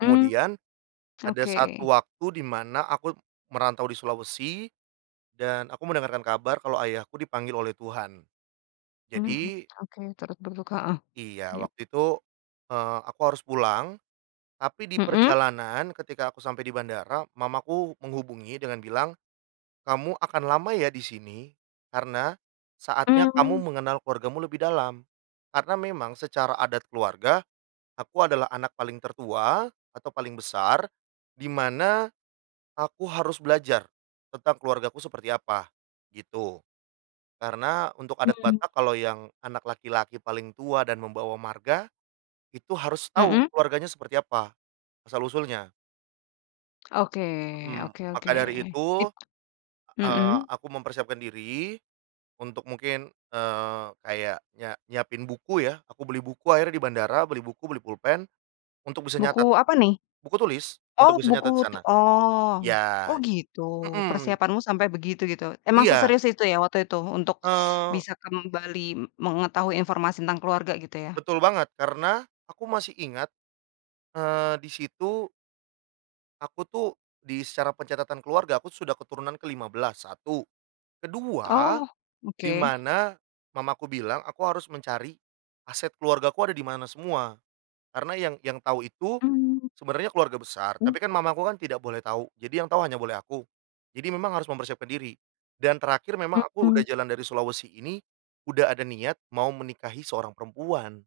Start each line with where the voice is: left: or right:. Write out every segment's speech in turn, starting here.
left: Mmm,
right: Kemudian, ada
left: oke.
right: satu waktu di mana aku merantau di Sulawesi dan aku mendengarkan kabar kalau ayahku dipanggil oleh Tuhan.
left: Mmm,
right: Jadi
left: oke. Terus berduka heeh,
right: Iya,
left: iyup.
right: waktu itu, eee, aku harus pulang. Tapi di
left: Mhm.
right: perjalanan ketika aku sampai di bandara, mamaku menghubungi dengan bilang, "Kamu akan lama ya, di sini, karena saatnya kamu
left: Mmm.
right: mengenal keluargamu lebih dalam." Karena memang secara adat keluarga, aku adalah anak paling tertua atau paling besar, di mana aku harus belajar tentang keluargaku seperti apa, gitu. Karena untuk adat
left: Hmm.
right: Batak, kalau yang anak laki-laki paling tua dan membawa marga, itu harus tahu
left: Mhm.
right: keluarganya seperti apa asal-usulnya.
left: Oke
right: Mhm,
left: oke oke,
right: maka dari itu,
left: it
right: eee,
left: mhm.
right: aku mempersiapkan diri, untuk mungkin, eee, kayak nyia nyiapin buku ya. Aku beli buku akhirnya di bandara, beli buku, beli pulpen untuk bisa
left: Buku
right: nyatet
left: apa nih?
right: buku tulis,
left: Oh
right: untuk bisa
left: buku
right: nyatet di
left: tu
right: sana.
left: oh,
right: Iya,
left: oh gitu.
right: mhm.
left: Persiapanmu sampai begitu, gitu, emang
right: Iya.
left: seserius itu ya, waktu itu, untuk
right: Eee.
left: bisa kembali m mengetahui informasi tentang keluarga, gitu ya?
right: Betul banget, karena aku masih ingat, eee, di situ aku tuh, di secara pencatatan keluarga, aku sudah keturunan ke-15, satu. Kedua
left: Oh,
right: di
left: oke.
right: mana mamaku bilang, aku harus mencari aset keluargaku ada di mana semua. Karena yang yang tahu itu
left: Mmm.
right: sebenarnya keluarga besar,
left: Mmm.
right: tapi kan mamaku kan tidak boleh tahu. Jadi yang tahu hanya boleh aku. Jadi memang harus mempersiapkan diri. Dan terakhir memang aku
left: Mmm.
right: udah jalan dari Sulawesi ini, udah ada niat mau menikahi seorang perempuan.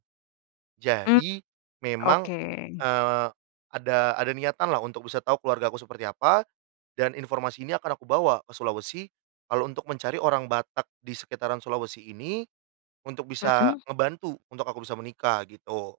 left: Mmm,
right: Jadi, memang,
left: oke.
right: eee, ada ada niatanlah, untuk bisa tahu keluargaku seperti apa, dan informasi ini akan aku bawa ke Sulawesi. Kalau untuk mencari orang Batak di sekitaran Sulawesi ini, untuk bisa
left: Mhm.
right: ngebantu, untuk aku bisa menikah, gitu.